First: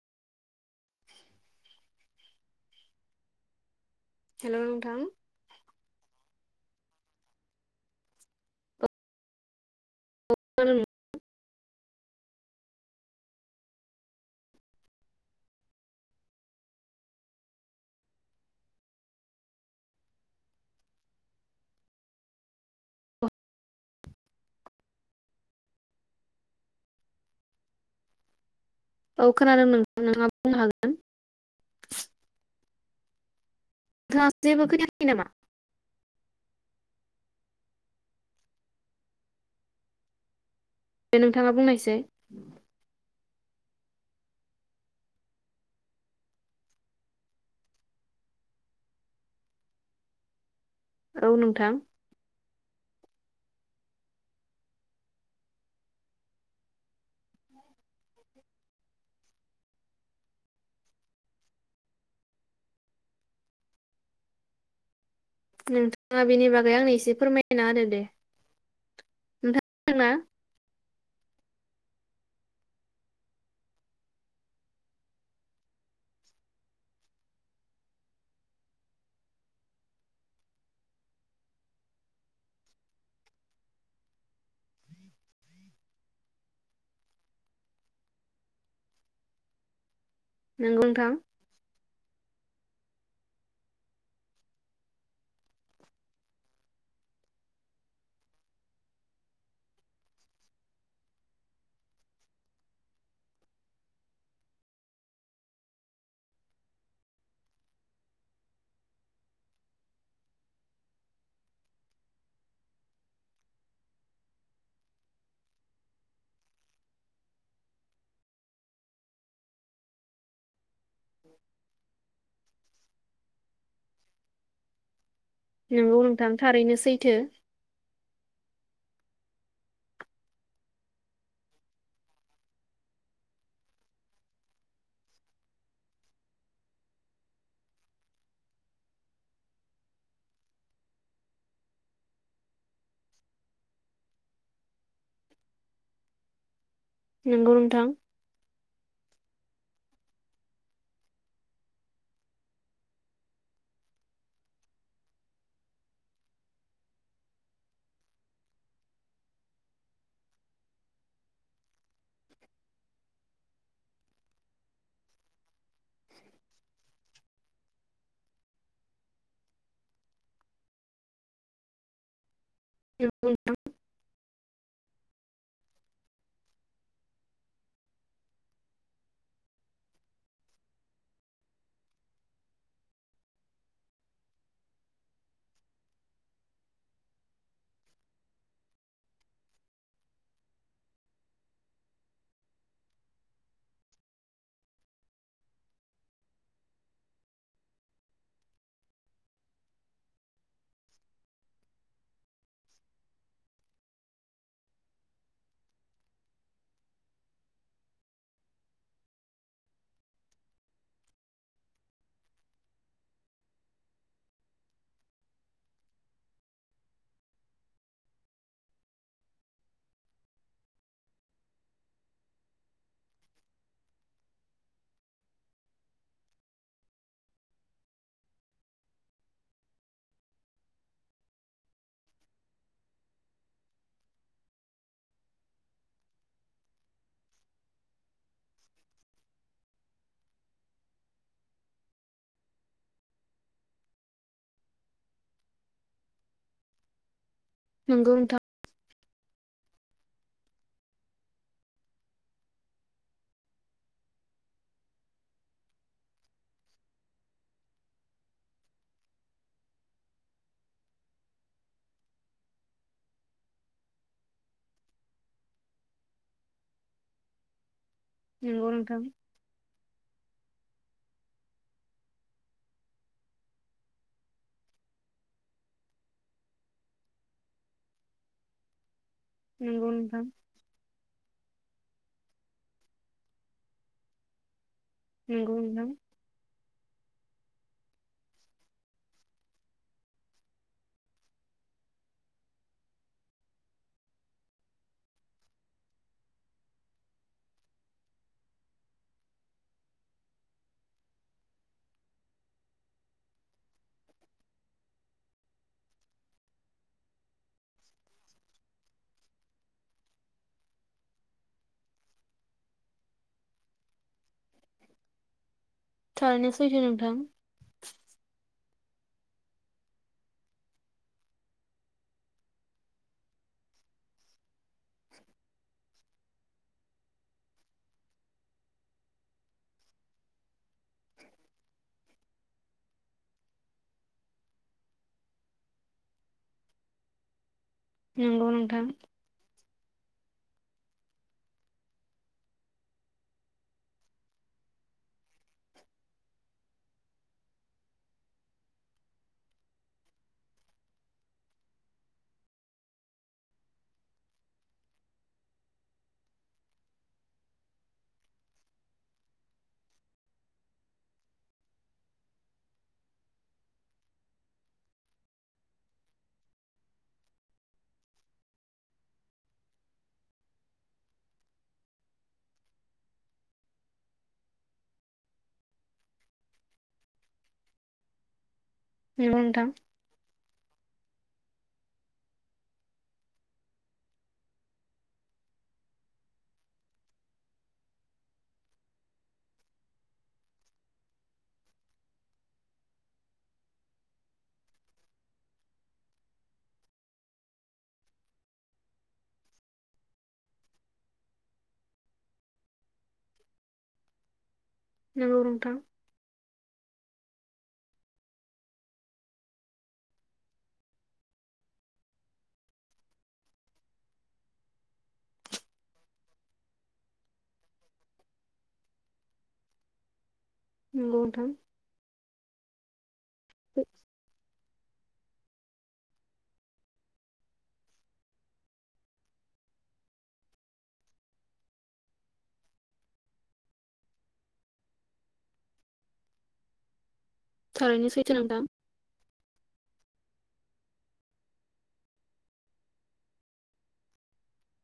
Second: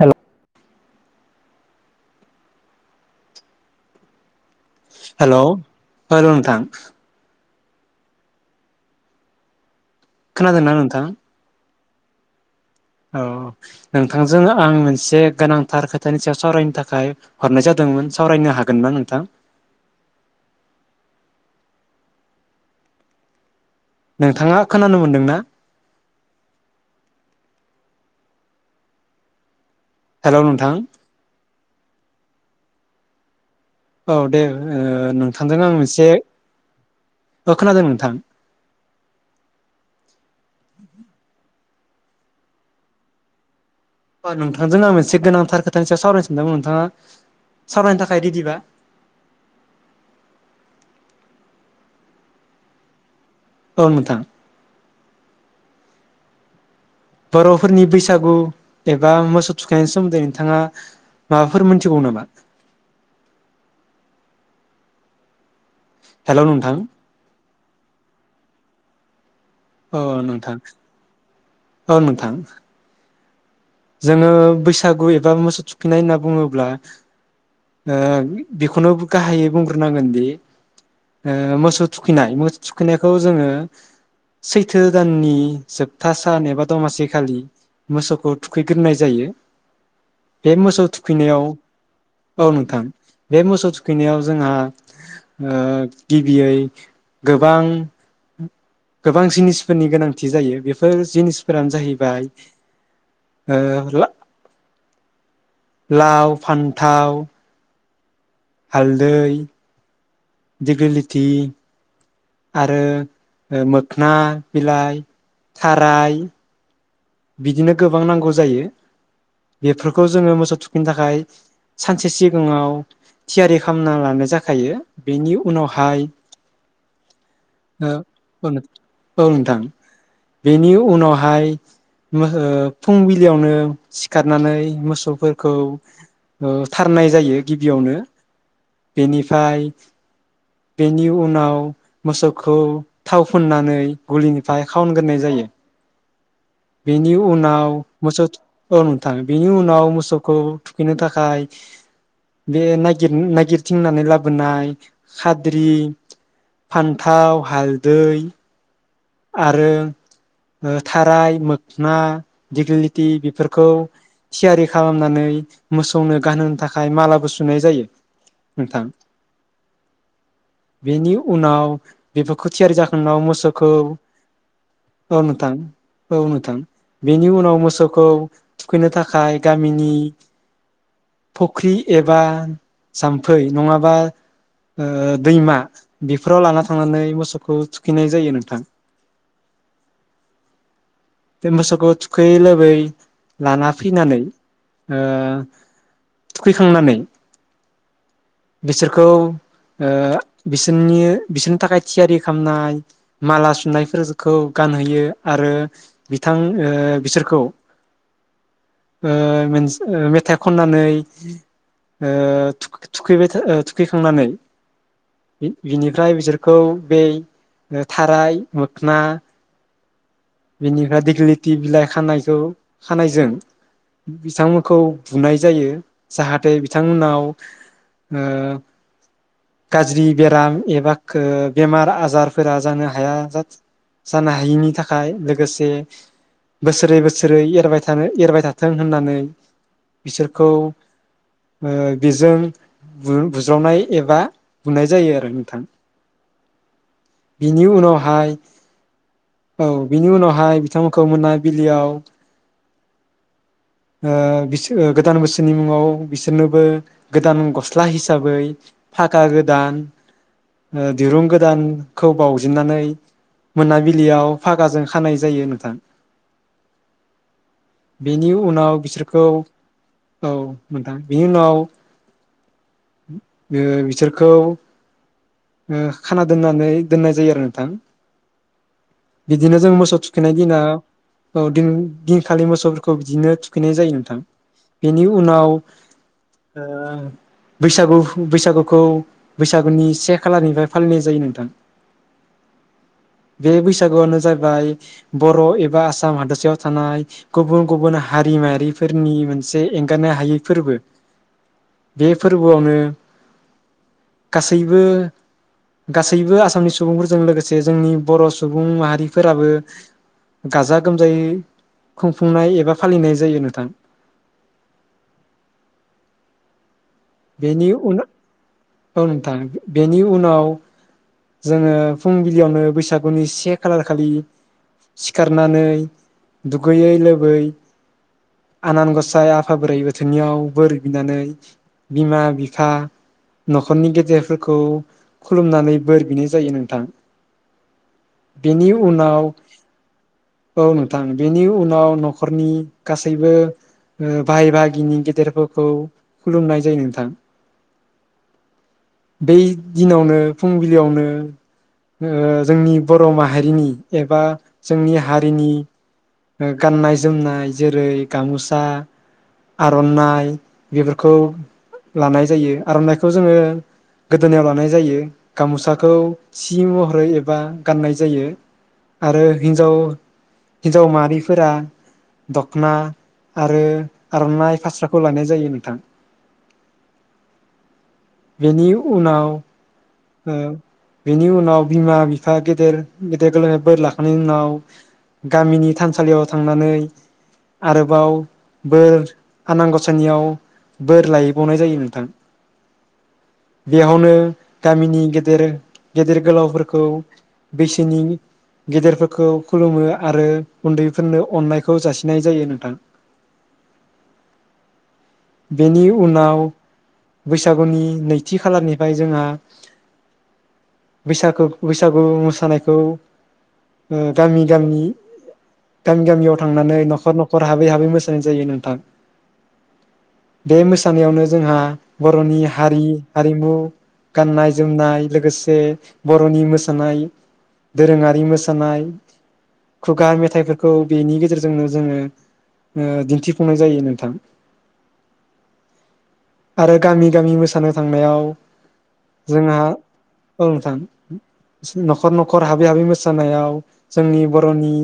हेल' hello hello hello थां खोनादोंना नोंथां? औ नोंथांजों आं मोनसे गोनांथार खोथानि सायाव सावरायनो थाखाय हरनाय जादोंमोन सावरायनो हागोन ना नोंथां? नोंथाङा खोनानो मोनदोंना? औ खोनादों नों हेल' नोंथां औ नोंथाङा दे जेबो खोनायाखै नामा नोंथांजों आं मोनसे औ खोनादों नोंथां नोंथाङा बुंनायसै दे अ नोंथांजों आं मोनसे गोनांथार खोथानि सायाव सावरायनो सानदोंमोन नोंथाङा सावरायनो थाखाय रेडिबा? औ नोंथां औ नोंथां बर'फोरनि बैसागु एबा मोसौ थुखैनायनि सोमोन्दै नोंथाङा माबाफोर मोनथिगौ नामा? नोंथाङा हेलौ बेनि नोंथां बागै आंनो एसे फोरमाय [unintelligible] औ ओंथां औ नोंथां जोङो बैसागु एबा मोसौ थुखैनाय होनना बुङोब्ला ओ बेखौनो गाहायै बुंग्रोनांगोनदि मोसौ थुखैनाय मोसौ थुखैनायखौ जोङो सैथो दाननि जोबथा सान एबा दमासि खालि मोसौखौ थुखैग्रोनाय जायो। बे नोंगौ मोसौ नोंथां थुखैनायाव औ नोंथां बे मोसौ थुखैनायाव जोंहा ओ गिबियै गोबां गोबां जिनिसफोरनि गोनांथि जायो बेफोर जिनिसफोरानो जाहैबाय ओ [unintelligible] लाव, फान्थाव हालदै दिग्ललिथि आरो मोखोना बिलाइ, थाराय बिदिनो गोबां नांगौ जायो बेफोरखौ जोङो मोसौ थुखै थुखैनो थाखाय सानसे सिगाङाव थियारि खालामना लानाय जाखायो। बेनि नोंगौ उनावहाय नोंथां थारैनो सैथो औ नोंथां बेनि उनावहाय फुंबिलियावनो सिखारनानै मोसौफोरखौ थारनाय जायो गिबियावनो बेनिफ्राय बेनि उनाव मोसौखौ थाव फुननानै गलिनिफ्राय खावनग्रोनाय जायो बेनि नोंगौ उनाव नोंथां मोसौ अ नोथां बेनि उनाव मोसौखौ थुखैनो थाखाय बे नागिर नागिरथिंनानै लाबोनाय खाद्रि फान्थाव हालदै आरो थाराय मोखना दिग्लिथि बेफोरखौ थियारि खालामनानै मोसौनो गानहोनो थाखाय मालाबो सुनाय जायो नोंथां। बेनि उनाव बेफोरखौ खो थियारि जाखांनाव नोंगौ नोंथां मोसौखौ औ नोंथां औ नोंथां बेनि उनाव मोसौखौ थुखैनो थाखाय गामिनि फख्रि एबा जाम्फै नङाबा ओ दैमा बेफोराव लाना थांनानै मोसौखौ थुखैनाय जायो नोंथां। बे मोसौखौ थुखैयै लोबै लाना फैनानै ओ थुखैखांनानै बिसोरखौ ओ बिसोरनि बिसोरनि थाखाय थियारि खालामनाय माला सुनायफोरखौ गानहोयो आरो बिथां ओ बिसोरखौ ओ मेथाइ खननानै ओ थुक थुखैबाय थुखैखांनानै बिनिफ्राय बिसोरखौ बे थाराय मोखना बेनिफ्राय दिगलिथि बिलाइ खानायखौ खानायजों बिथांमोनखौ बुनाय जायो जाहाथे बिथांमोनाव ओ गाज्रि बेराम एबा ओ बेमार आजारफोरा जानो हाया जानो हायिनि थाखाय थाखाय लोगोसे बोसोरै बोसोरै एरबाय थानो एरबाय थाथों होननानै बिसोरखौ ओ बेजों बुज्रावनाय एबा बुनाय जायो आरो नोंथां। बिनि नोंगौ नोंथां उनावहाय औ बिनि उनावहाय बिथांमोनखौ मोनाबिलियाव ओ बिसो गोदान बोसोरनि मुङाव बिसोरनोबो गोदान गस्ला हिसाबै फागा गोदान ओ दिरुं गोदानखौ बावजेननानै मोनाबिलि याव फागाजों खानाय जायो नोंथां बेनि उनाव नोंगौ नोंथां बिसोरखौ औ नोंथां बिनि उनाव ओ बिसोरखौ ओ खाना दोननानै दोननाय जायो आरो नोंथां बिदिनो जों नोंगौ मोसौ नोंथां थुखैनाय दिनाव औ दिन दिनखालि मोसौफोरखौ बिदिनो थुखैनाय जायो नोंथां। बेनि उनाव नोंगौ नोंथां [unintelligible] बैसागु बैसागुखौ बैसागुनि से खालारनिफ्राय फालिनाय जायो नोंथां बे बैसागुआनो जाबाय बर' एबा आसाम हादोरसायाव थानाय गुबुन गुबुन हारि माहारिफोरनि मोनसे एंगारनो हायै फोरबो। बे फोरबोआवनो गासैबो गासैबो आसामनि सुबुंफोरजों लोगोसे जोंनि बर' सुबुं माहारिफोराबो गाजा गोमजायै खुंफुंनाय एबा फालिनाय जायो नोंथां। थारैनो सैथो नों बेनि उनाव औ नोंथां बेनि उनाव जोङो फुंबिलियावनो बैसागुनि से खालार खालि सिखारनानै दुगैयै लोबै आनान गसाय आफा बोराइ बाथौनियाव बोर बिनानै बिमा बिफा न'खरनि गेदेरफोरखौ खुलुमनानै बोर बिनाय जायो नोंथां। नोंगौ बेनि नोंथां उनाव औ नोंथां बेनि उनाव न'खरनि गासैबो ओ बाहाय बाहागिनि गेदेरफोरखौ खुलुमनाय जायो नोंथां। बै दिनावनो फुंबिलियावनो ओ जोंनि बर' माहारिनि एबा जोंनि हारिनि गाननाय जोमनाय जेरै गाम'सा आर'नाइ बेफोरखौ लानाय जायो आर'नाइखौ जोङो गोदोनायाव लानाय जायो गाम'साखौ सि महरै एबा गाननाय जायो आरो हिनजाव हिन्जाव माहारिफोरा दख'ना आरो आर'नाइ फास्राखौ लानाय जायो नोंथां। बेनि उनाव नंगौ नोंथां ओ बेनि उनाव बिमा बिफा गेदेर गेदेर गोलावनि बोर लाखांनायनि उनाव गामिनि थानसालियाव थांनानै आरोबाव बोर आनान गसायनियाव बोर लायैबावनाय जायो नोंथां। बेयावनो गामिनि गेदेर गेदेर गोलावफोरखौ बैसोनि गेदेरफोरखौ खुलुमो आरो उन्दैफोरनो अननायखौ जासिनाय जायो नोंथां नोंगौ नोंथां बेनि उनाव बैसागुनि नैथि खालारनिफ्राय जोंहा बैसाग बैसागु मोसानायखौ ओ गामि गामि गामि गामियाव थांनानै न'खर न'खर हाबै हाबै मोसानाय जायो नोंथां। बे नोंगौ मोसानायावनो नोंथां जोंहा बर'नि हारि। हारिमु गाननाय ज जोमनाय लोगोसे बर'नि मोसानाय दोरोङारि मोसानाय खुगा मेथाइफोरखौ बेनि गेजेरजोंनो जोङो ओ दिन्थिफुंनाय जायो नोंथां। आरो गामि गामि मोसानो थारैनो थांनायाव सैथो नोंथां जोंहा औ नोंथां न'खर न'खर हाबै हाबै मोसानायाव जोंनि बर'नि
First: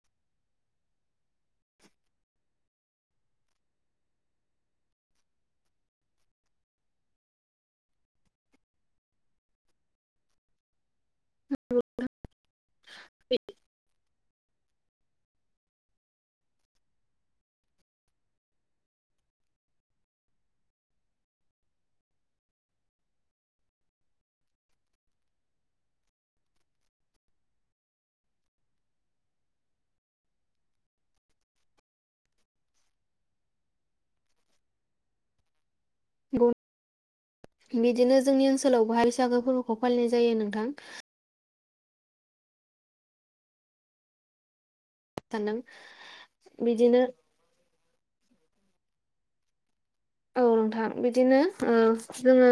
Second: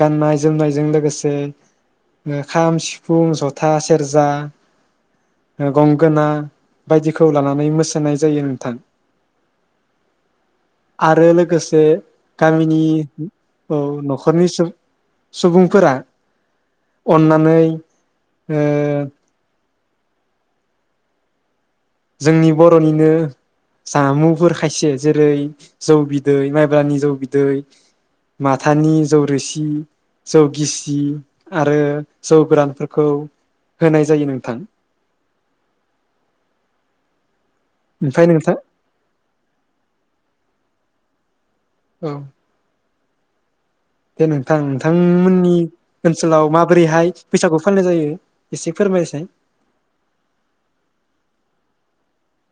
गाननाय जोमनायजों लोगोसे ओ खाम सिफुं जथा से सेरजा गंगोना बायदिखौ लानानै मोसानाय जायो नोंथां। आरो लोगोसे गामिनि औ न'ख [unintelligible] सुबुंफोरा अन्नानै ओ जोंनि बर'निनो जामुंफोर खायसे जेरै जौ बिदै, माइब्रानि जौ बिदै, माथानि जौ रोसि, जौ गिसि आरो जौ गोरानफोरखौ होनाय जायो नोंथां। गौ। बिदिनो ओमफ्राय जोंनि नोंथां ओनसोलाव बोहाय बैसागो फोर्बोखौ फालिनाय जायो नोंथां। औ। दे नोंथां थांमोननि सानदों ओनसोलाव बिदिनो माबोरैहाय बैसागु फालिनाय जायो? एसे फोरमायसै। औ नोंथां बिदिनो ओ जोङो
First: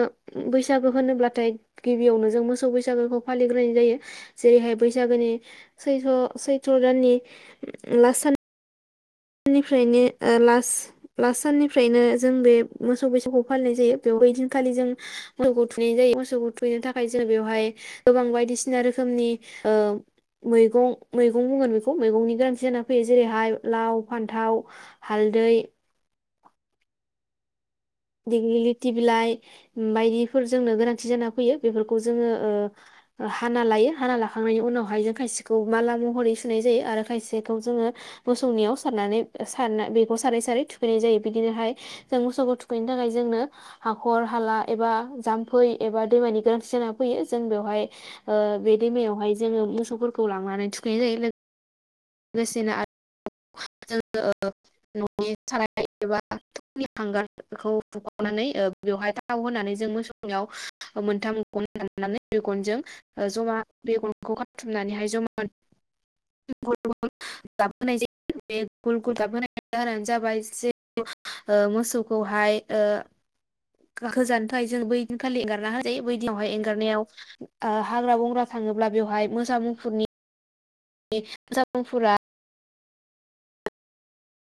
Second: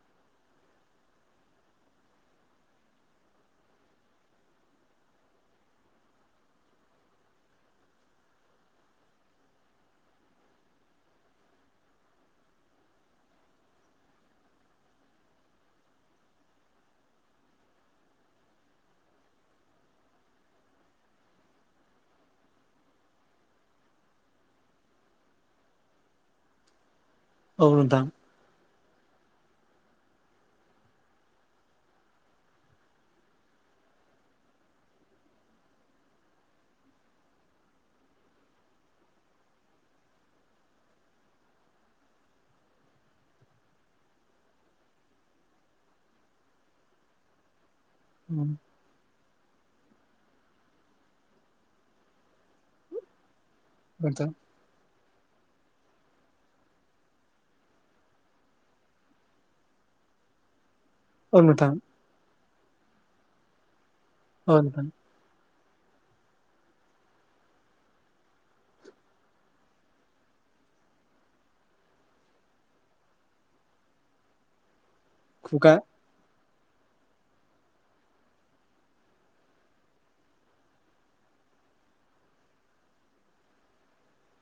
बैसागो होनोब्लाथाय गिबियावनो जों मोसौ बैसागोखौ फालिग्रोनाय जायो जेरैहाय बैसागोनि सैथ्र' सैथ्र' दाननि लास सान। निफ्रायनो लास लास साननिफ्रायनो जों बे मोसौ बैसागु फालिनाय जायो बेवहैदिनखालि जों मोसौखौ थुनाय जायो मोसौखौ थुैनो थाखाय जोङो बेवहाय गोबां बायदिसिना रोखोमनि ओ मैगं मैगं बुंगोन बेखौ मैगंनि गोनांथि जानानानै फैयो जेरैहाय लाव, फान्थाव, हालदै, औ नोंथां। ति बिलाइ बायदिफोर जोंनो गोनांथि जाना फैयो बेफोरखौ जोङो ओ हाना लायो हाना लाखांनायनि उनावहाय जों खायसेखौ माला महरै सुनाय जायो आरो खायसेखौ जोङो मोसौनियाव सारनानै सारना बेखौ सारै सारै थुखैनाय जायो बिदिनोहाय जों मोसौखौ थु [unintelligible] थाखाय जोंनो हाखर-हाला एबा जाम्फै एबा दैमानि गोनांथि जाना फैयो जों बेवहाय ओ बेे दैमायावहाय जोङो मोसौफोरखौ लांनानै थुखैनाय जायो लो गोसेनो आ नोंथां [unintelligible] [unintelligible] थाव होनानै जों मोसौनिआव मोनथाम औ नोंथां [unintelligible] गनजों ओ ज'मा बेगरखौ औ नोंथां [unintelligible] [unintelligible] मोसौखौहाय ओ गाखोजानो [unintelligible] जों बै खालि [unintelligible] खुगा बै दिनावहाय एं हेंगारनायाव ओ हाग्रा बंग्रा थाङोब्ला बेवहाय मोसा मुफुरनि [unintelligible]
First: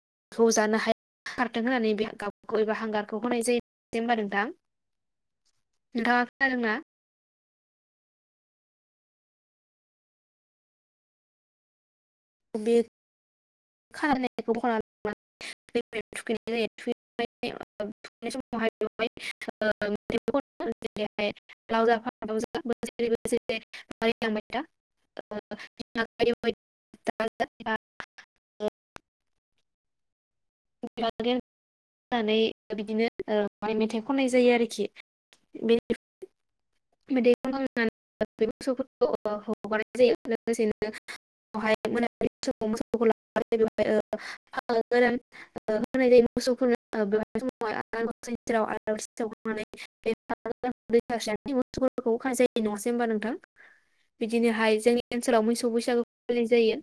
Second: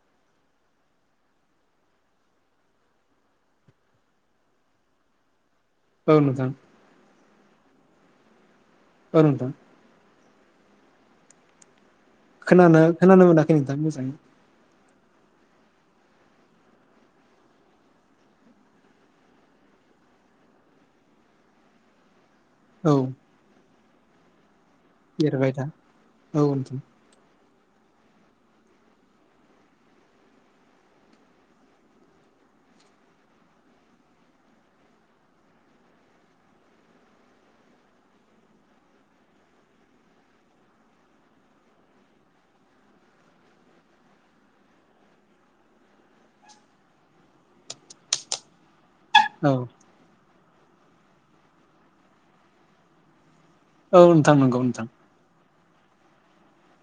[unintelligible] नोंथाङा खोनादों औ नोंथां ना? ओ नोंथां बे खोनानो खोनानो मोना [unintelligible] [unintelligible] [unintelligible] औ [unintelligible] एरबाय था [unintelligible] औ नोंथां [unintelligible] [unintelligible] [unintelligible] [unintelligible] [inaudible] [inaudible] [inaudible] औ औ नोंथां नंगौ बिदिनोहाय नोंथां जोंनि ओनसोलाव मैसो सौ बैसागो फालिनाय जायो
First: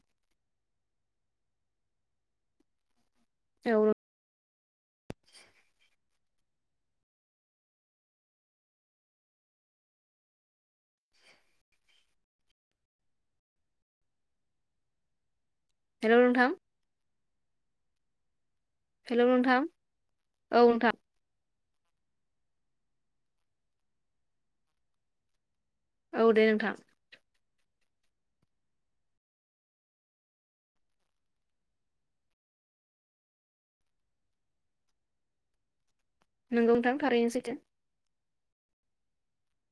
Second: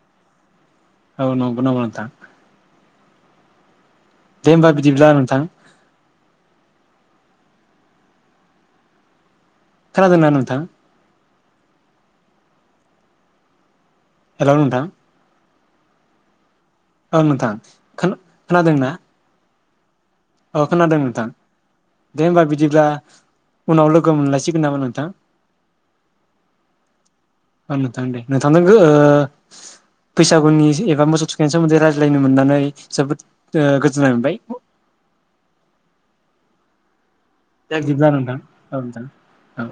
औ नंगौ नामा नोंथां। औ दे होमबा बिदिब्ला नोंथां। खोनादोंना नोंथां? हेल' नोंथां। हेल' नोंथां। ओं नोंथां खोना हेल' नोंथां। अ खोनादों नोंथां। दे होमबा बिदिब्ला उनाव लोगो मोनलायसिगोन नामा नोंथां। औ दे नोंथां। नोंथां दे नोंथांनो ओ बैसागुनि एबा मोसौ थुखायनायनि सोमोन्दै रायज्लायनो मोननानै जोबोद ओ गोजोननाय मोनबाय। नंगौ नोंथां। थारैनो सैथो दे बिदिब्ला नोंथां। औ नोंथां औ।